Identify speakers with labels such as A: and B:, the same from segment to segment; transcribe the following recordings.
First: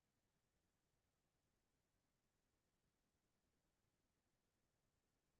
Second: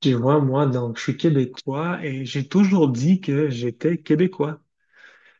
A: Tu vois, moi, donc, je suis québécois et j'ai toujours dit que j'étais québécois.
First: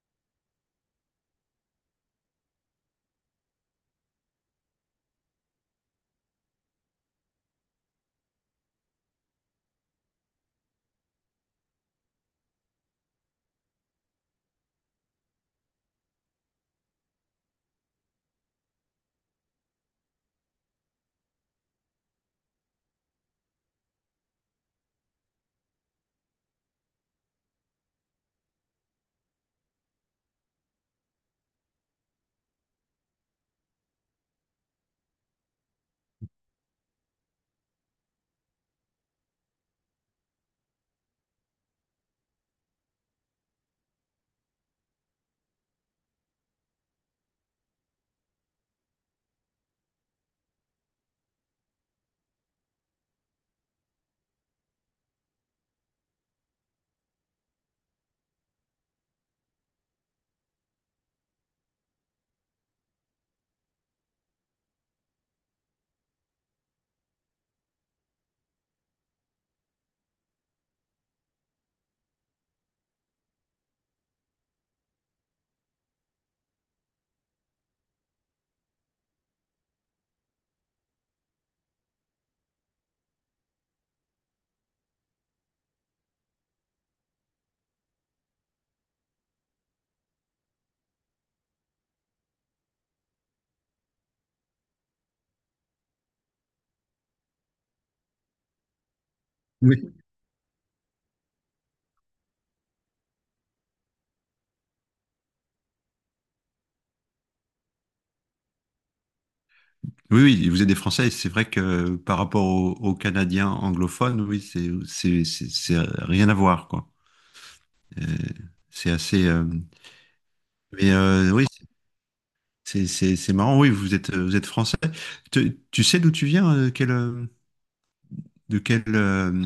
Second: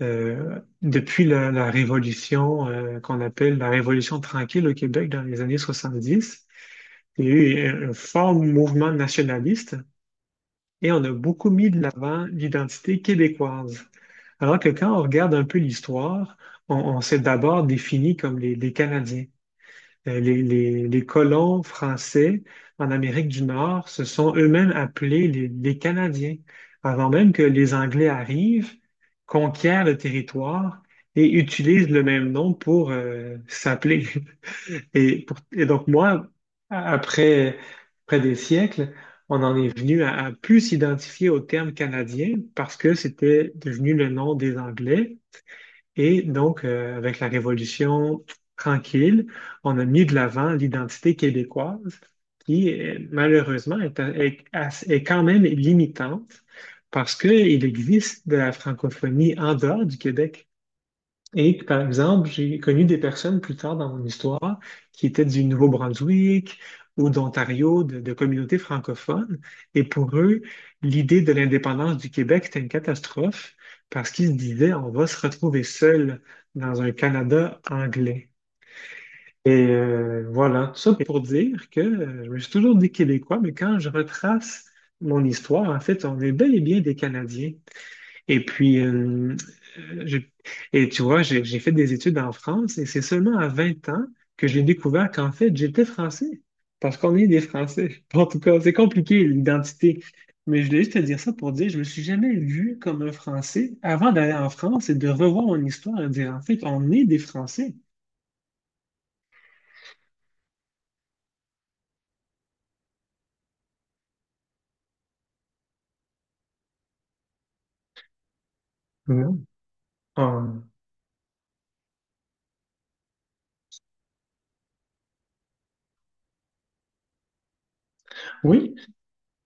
A: Depuis la révolution qu'on appelle la Révolution tranquille au Québec dans les années 70. Il y a eu un fort mouvement nationaliste et on a beaucoup mis de l'avant l'identité québécoise. Alors que quand on regarde un peu l'histoire, on s'est d'abord défini comme les Canadiens. Les colons français en Amérique du Nord se sont eux-mêmes appelés les Canadiens, avant même que les Anglais arrivent, conquièrent le territoire et utilisent le même nom pour s'appeler. Et donc moi, après, après des siècles, on en est venu à plus s'identifier au terme canadien parce que c'était devenu le nom des Anglais. Et donc, avec la Révolution tranquille, on a mis de l'avant l'identité québécoise qui, malheureusement, est quand même limitante parce qu'il existe de la francophonie en dehors du Québec. Et que, par exemple, j'ai connu des personnes plus tard dans mon histoire qui étaient du Nouveau-Brunswick ou d'Ontario, de communautés francophones. Et pour eux, l'idée de l'indépendance du Québec était une catastrophe parce qu'ils se disaient, on va se retrouver seul dans un Canada anglais. Et voilà, tout ça pour dire que je me suis toujours dit Québécois, mais quand je retrace mon histoire, en fait, on est bel et bien des Canadiens. Et puis, euh, je- et tu vois, j'ai fait des études en France et c'est seulement à 20 ans que j'ai découvert qu'en fait, j'étais français. Parce qu'on est des Français. En tout cas, c'est compliqué,
B: Oui,
A: l'identité. Mais je voulais juste te dire ça pour dire, je me suis jamais vu comme un Français avant d'aller en France et de revoir mon histoire et dire, en fait, on est des Français.
B: oui, oui, vous êtes des Français, et c'est vrai que par rapport aux Canadiens anglophones, oui, c'est rien à voir, quoi. Euh, c'est assez.
A: Non. On-
B: Mais Oui, c'est marrant, oui, vous êtes Français. Tu sais d'où tu viens, de
A: Oui,
B: quelle, euh,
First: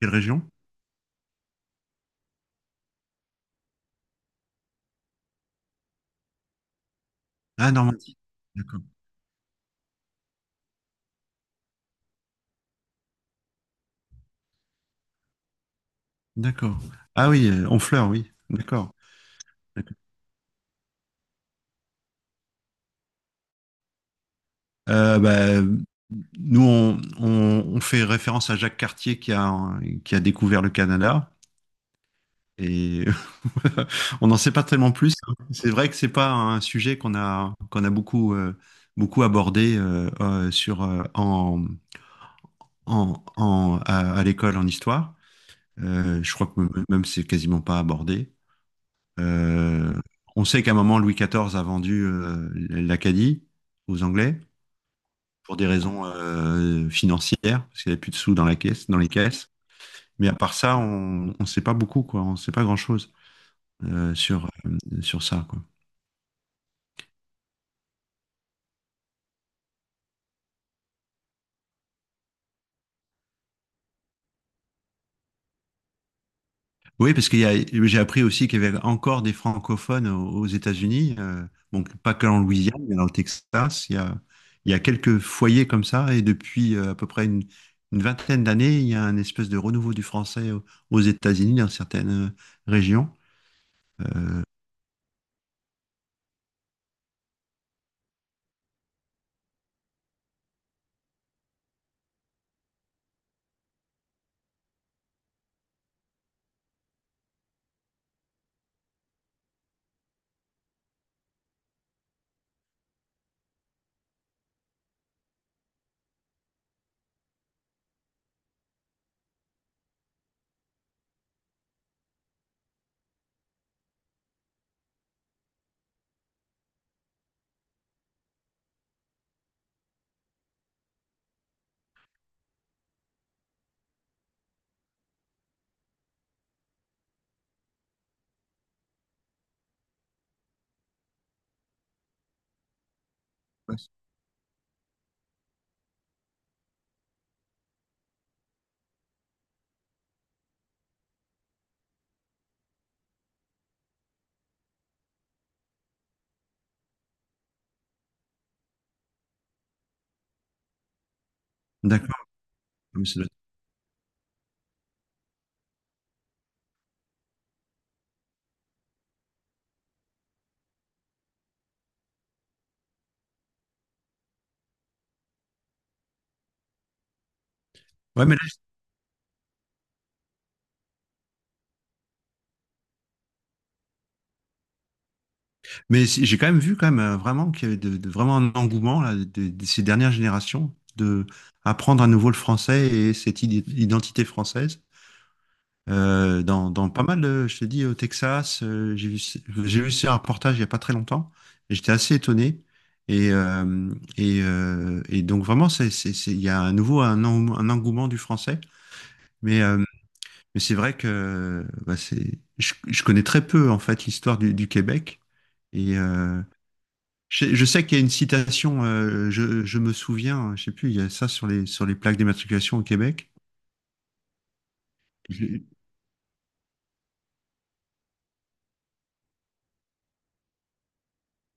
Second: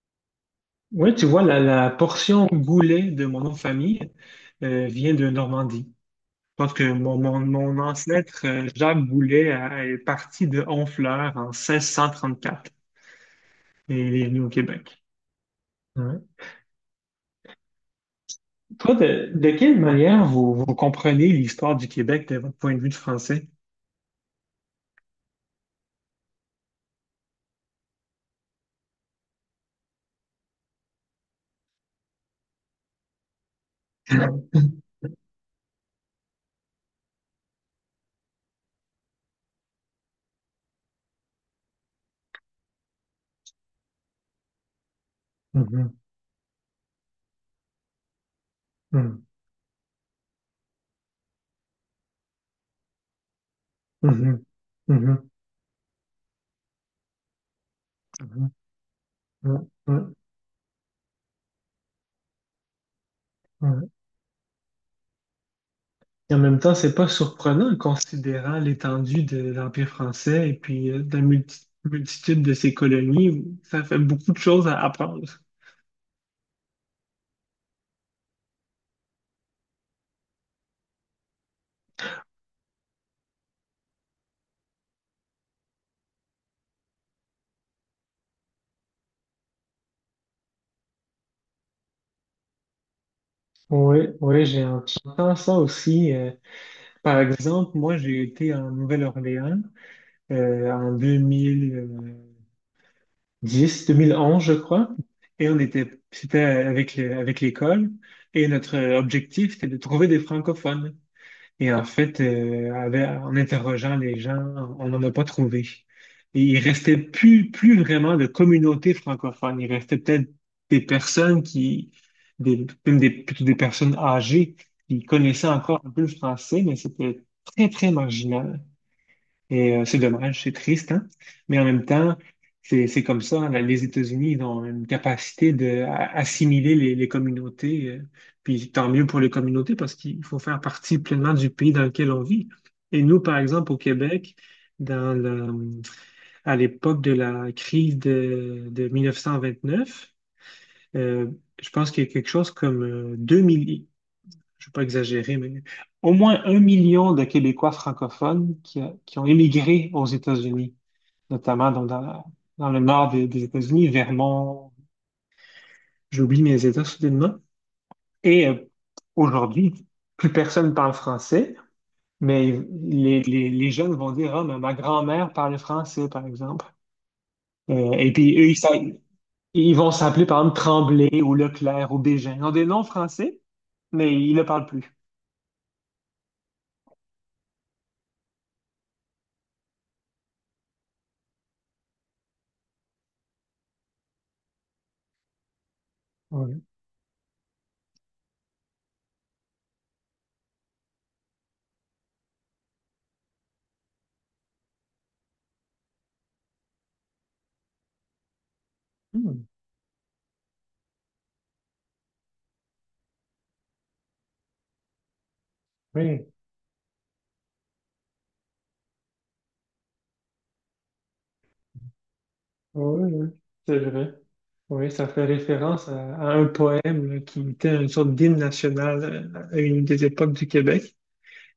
B: quelle région?
A: oui, tu vois, la portion goulet de mon nom de famille vient de Normandie. Je pense que mon, mon,
B: Ah,
A: mon
B: Normandie.
A: ancêtre,
B: D'accord.
A: Jacques Boulet, est parti de Honfleur en 1634 et il est venu au Québec. Ouais.
B: D'accord. Ah oui, Honfleur, oui. D'accord.
A: Toi, de quelle manière vous, vous comprenez l'histoire du Québec de votre point de vue de français?
B: Euh, bah, Nous, on fait référence à Jacques Cartier qui a découvert le Canada. Et voilà. On n'en sait pas tellement plus, hein. C'est vrai que c'est pas un sujet qu'on a beaucoup beaucoup abordé sur en en, en- à l'école en histoire.
A: Mhm,
B: Je crois que même c'est quasiment pas abordé.
A: mhm,
B: Euh, on sait qu'à un moment Louis XIV a vendu l'Acadie aux Anglais
A: mhm, mhm,
B: pour des raisons financières parce qu'il n'y avait plus de sous dans
A: mhm,
B: la caisse dans les caisses.
A: mhm, mhm,
B: Mais à part ça, on sait pas beaucoup quoi. On sait pas grand-chose
A: mhm.
B: sur ça quoi.
A: Et en même temps, c'est pas surprenant considérant l'étendue de l'Empire français et puis de la multitude de ses colonies. Ça fait beaucoup de choses à apprendre.
B: Oui, parce qu'il y a, j'ai appris aussi qu'il y avait encore des francophones aux États-Unis, donc pas que en Louisiane, mais dans le Texas. Il y a quelques foyers comme ça, et depuis à peu près une vingtaine d'années, il y a un espèce de renouveau du aux États-Unis dans certaines régions.
A: Oui, oui, j'entends ça aussi. Par exemple, moi, j'ai été en Nouvelle-Orléans en 2010, 2011, je crois. Et on était, c'était avec avec l'école. Et notre objectif, c'était de trouver des francophones. Et en fait, en interrogeant les gens, on n'en a pas trouvé. Et il restait plus, plus vraiment de communauté francophone. Il restait peut-être des personnes qui, des, même des, plutôt des personnes âgées qui connaissaient encore un peu le français, mais c'était très, très marginal. Et c'est dommage, c'est triste, hein? Mais en même temps, c'est comme ça, hein. Les États-Unis, ils ont une capacité d'assimiler les communautés. Puis tant mieux pour les communautés parce qu'il faut faire partie pleinement du pays dans lequel on vit. Et nous, par exemple, au
B: Ouais.
A: Québec, dans le- à l'époque de la crise de 1929, euh, je pense qu'il y a quelque chose comme 2 millions, je ne vais pas exagérer, mais au moins 1 million de Québécois francophones qui, qui ont émigré aux États-Unis notamment
B: D'accord.
A: dans le
B: Mais
A: nord
B: ça doit-
A: des,
B: être-
A: des États-Unis, Vermont, j'oublie mes États soudainement. Et aujourd'hui, plus personne parle français, mais les jeunes vont dire, ah, mais ma grand-mère parle français, par exemple. Euh, et
B: Ouais, mais,
A: puis eux, ils, sa- ils vont s'appeler, par exemple, Tremblay ou Leclerc ou Bégin. Ils ont des noms français, mais ils ne le parlent plus.
B: mais j'ai quand même vu quand même vraiment qu'il y avait vraiment un engouement là, de ces dernières générations de apprendre à nouveau le français et cette identité française.
A: Oui.
B: Dans pas mal, je te dis, au Texas. J'ai vu ce reportage il n'y a pas très longtemps. Et j'étais assez étonné. Et donc vraiment, il y a à nouveau un engouement du français.
A: Hmm.
B: Mais, euh, mais c'est vrai que bah, je connais très peu en fait l'histoire du Québec. Et
A: Oui.
B: euh, je sais qu'il y a une citation, je me souviens, je sais plus, il y a ça sur sur les plaques d'immatriculation au
A: Oui,
B: Québec.
A: oui, c'est vrai. Oui, ça fait référence à un poème là, qui était une sorte d'hymne national à une des époques du Québec.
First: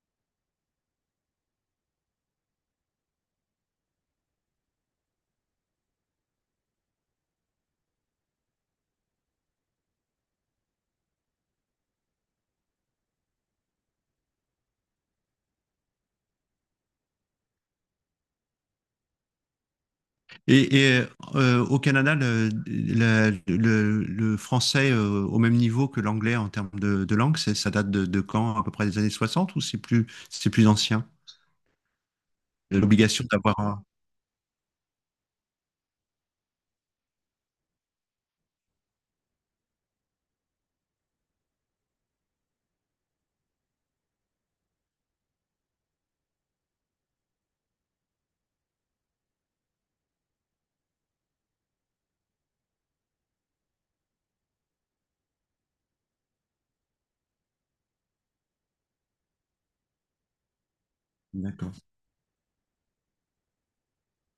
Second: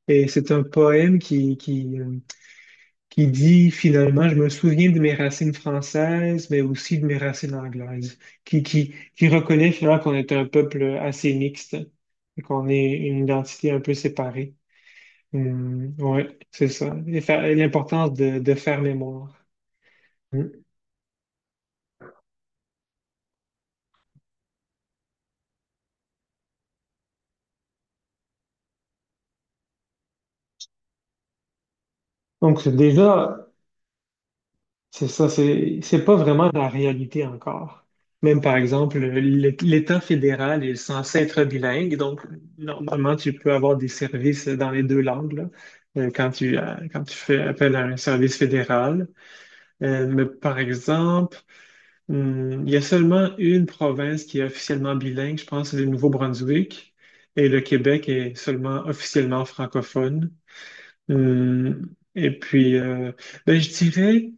A: Et c'est un poème qui, qui dit finalement, je me souviens de mes racines françaises, mais aussi de mes racines anglaises, qui reconnaît finalement qu'on est un peuple assez mixte et qu'on est une identité un peu séparée. Oui, c'est ça. Et l'importance de faire mémoire. Mm.
B: Et, et, Au Canada, le français au même niveau que l'anglais en termes de langue, ça date de quand? À peu près des années 60, ou c'est plus ancien?
A: Donc
B: L'obligation
A: déjà,
B: d'avoir un...
A: c'est ça, c'est pas vraiment la réalité encore. Même par exemple, l'État fédéral est censé être bilingue, donc normalement tu peux avoir des services dans les deux langues là, quand tu fais appel à un service fédéral. Mais par exemple, il y a seulement une province qui est officiellement bilingue, je pense, c'est le Nouveau-Brunswick, et le Québec est seulement officiellement francophone.
B: D'accord.
A: Hum, Et puis, ben, je dirais,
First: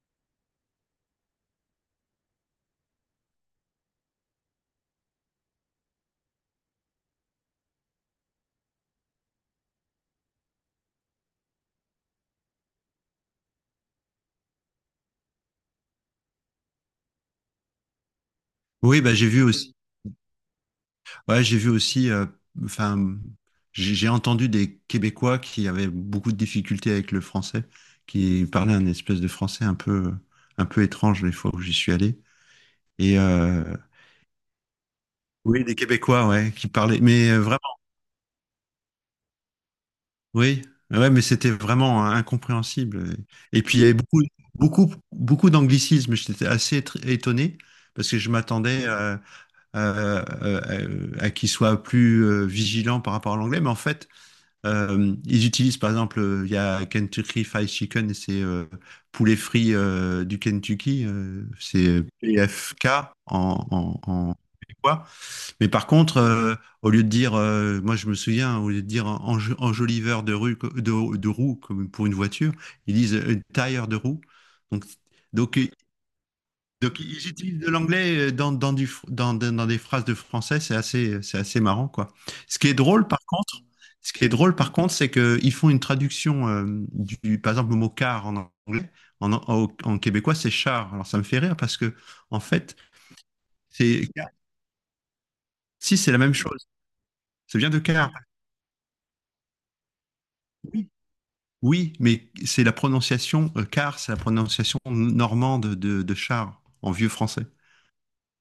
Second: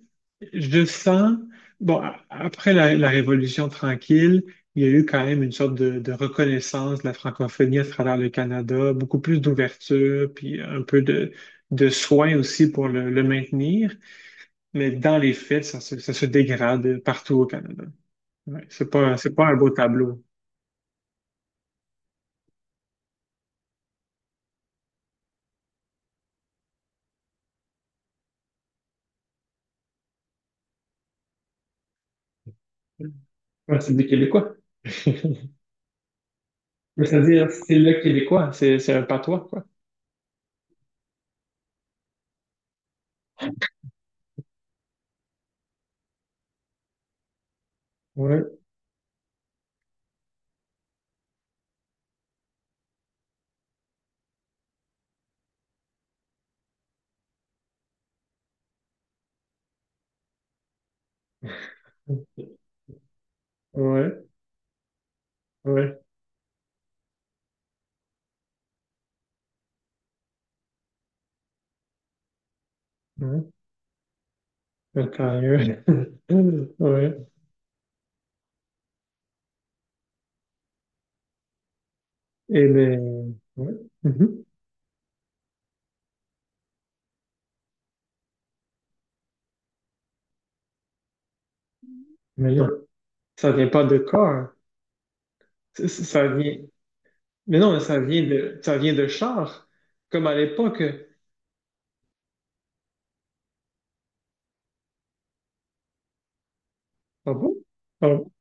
A: je sens, bon, après la Révolution tranquille, il y a eu quand même une sorte de reconnaissance de la francophonie à travers le Canada, beaucoup plus d'ouverture, puis un peu de soin aussi pour le maintenir. Mais dans les faits, ça se dégrade partout au Canada. Ouais, c'est
B: Oui, bah,
A: pas,
B: j'ai
A: c'est
B: vu
A: pas un beau
B: aussi.
A: tableau.
B: Ouais, j'ai vu aussi. Enfin, j'ai entendu des Québécois qui avaient beaucoup de difficultés avec le français, qui parlaient un espèce de français un peu étrange les fois où j'y suis allé. Et euh,
A: Ouais, c'est des Québécois.
B: oui, des Québécois, ouais, qui parlaient,
A: Mais c'est-à-dire,
B: vraiment.
A: c'est le Québécois, c'est un patois, quoi.
B: Oui, ouais, mais c'était vraiment incompréhensible. Et puis il y avait beaucoup, beaucoup, beaucoup d'anglicisme. J'étais assez étonné parce que je
A: Ouais,
B: m'attendais à, qu'ils soient plus vigilants par rapport à l'anglais. Mais en fait, ils utilisent par exemple, il y a Kentucky Fried Chicken et c'est poulet frit du Kentucky, c'est PFK
A: ouais.
B: en québécois. Mais par
A: Ouais,
B: contre, au lieu de dire, moi je me souviens, au lieu de dire enjoliveur de rue, de roue comme pour une voiture, ils disent
A: ouais,
B: tire de roue. Donc, donc, euh,
A: sérieux.
B: donc
A: Ouais.
B: ils utilisent de l'anglais dans, dans, du, fr- dans, dans- dans des phrases de français, c'est assez marrant, quoi. Ce
A: Et
B: qui est
A: les...
B: drôle, par contre,
A: ouais.
B: Ce qui est
A: Mhm.
B: drôle, par contre, c'est qu'ils font une traduction par exemple, le mot car en anglais, en québécois, c'est char. Alors ça me fait rire parce que, en
A: Mais non,
B: fait,
A: ça vient pas de
B: c'est,
A: corps, hein. Ça,
B: si c'est la
A: ça-
B: même
A: vient...
B: chose, ça
A: Mais
B: vient
A: non,
B: de
A: mais
B: car.
A: ça vient de char, comme à l'époque.
B: Oui, mais c'est la prononciation, car c'est la prononciation normande de char en vieux
A: Ah
B: français.
A: bon? Ah bon?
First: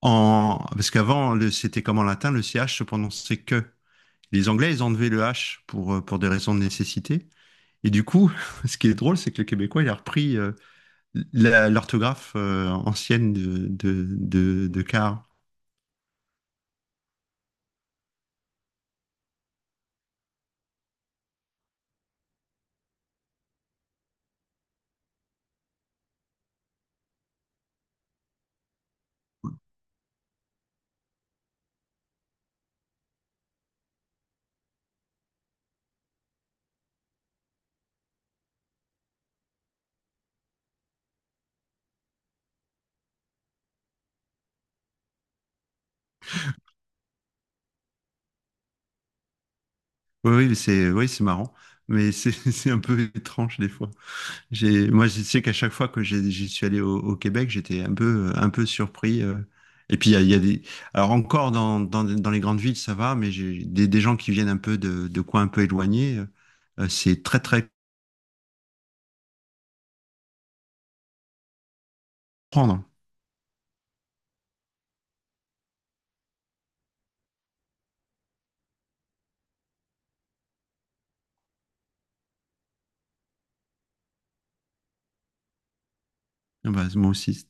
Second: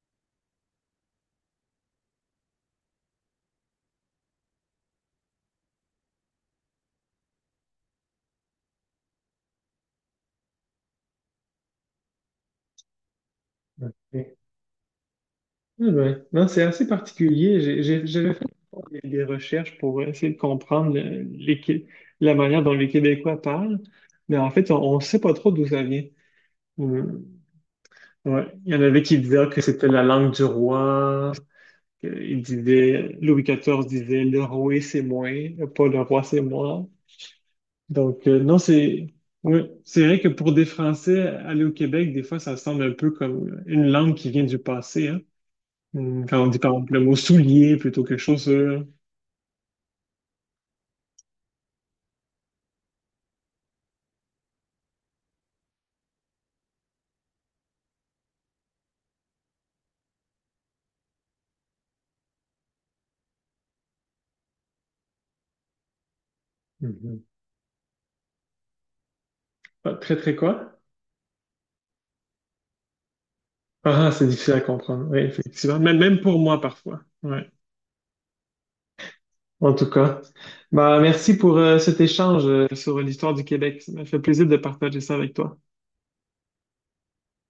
B: Parce qu'avant, c'était comme en latin, le CH se prononçait que. Les Anglais, ils ont enlevé le H pour des raisons de nécessité. Et du coup, ce qui est drôle, c'est que le Québécois, il a repris l'orthographe ancienne
A: Ok.
B: de car.
A: Eh ben, non, c'est assez particulier. J'avais fait des recherches pour essayer de comprendre la manière dont les Québécois parlent, mais en fait, on ne sait pas trop d'où ça vient. Mhm. Ouais. Il y en avait qui disaient que c'était la langue du roi. Il disait, Louis XIV disait, le roi c'est moi, pas le roi c'est moi. Donc, non, c'est, ouais, c'est vrai que pour des Français, aller au Québec, des fois, ça semble un peu comme une langue qui vient du passé, hein. Quand on dit, par exemple, le mot soulier plutôt que chaussure.
B: Oui, c'est marrant, mais c'est c'est un peu étrange des fois. Moi, je sais qu'à chaque fois que j'y suis allé au, au Québec, j'étais un peu surpris. Et puis, il y a des. Alors, encore dans les grandes villes, ça va, mais j'ai des gens qui viennent un peu de coins un peu éloignés.
A: Mhm.
B: C'est très, très
A: Pas très, très quoi?
B: prendre.
A: Ah, ah, c'est difficile à comprendre. Oui, effectivement. Même, même pour moi, parfois. Ouais. En tout cas. Bah, merci pour cet échange sur l'histoire du Québec. Ça m'a fait plaisir de partager ça avec toi.
B: Ah bah, moi aussi,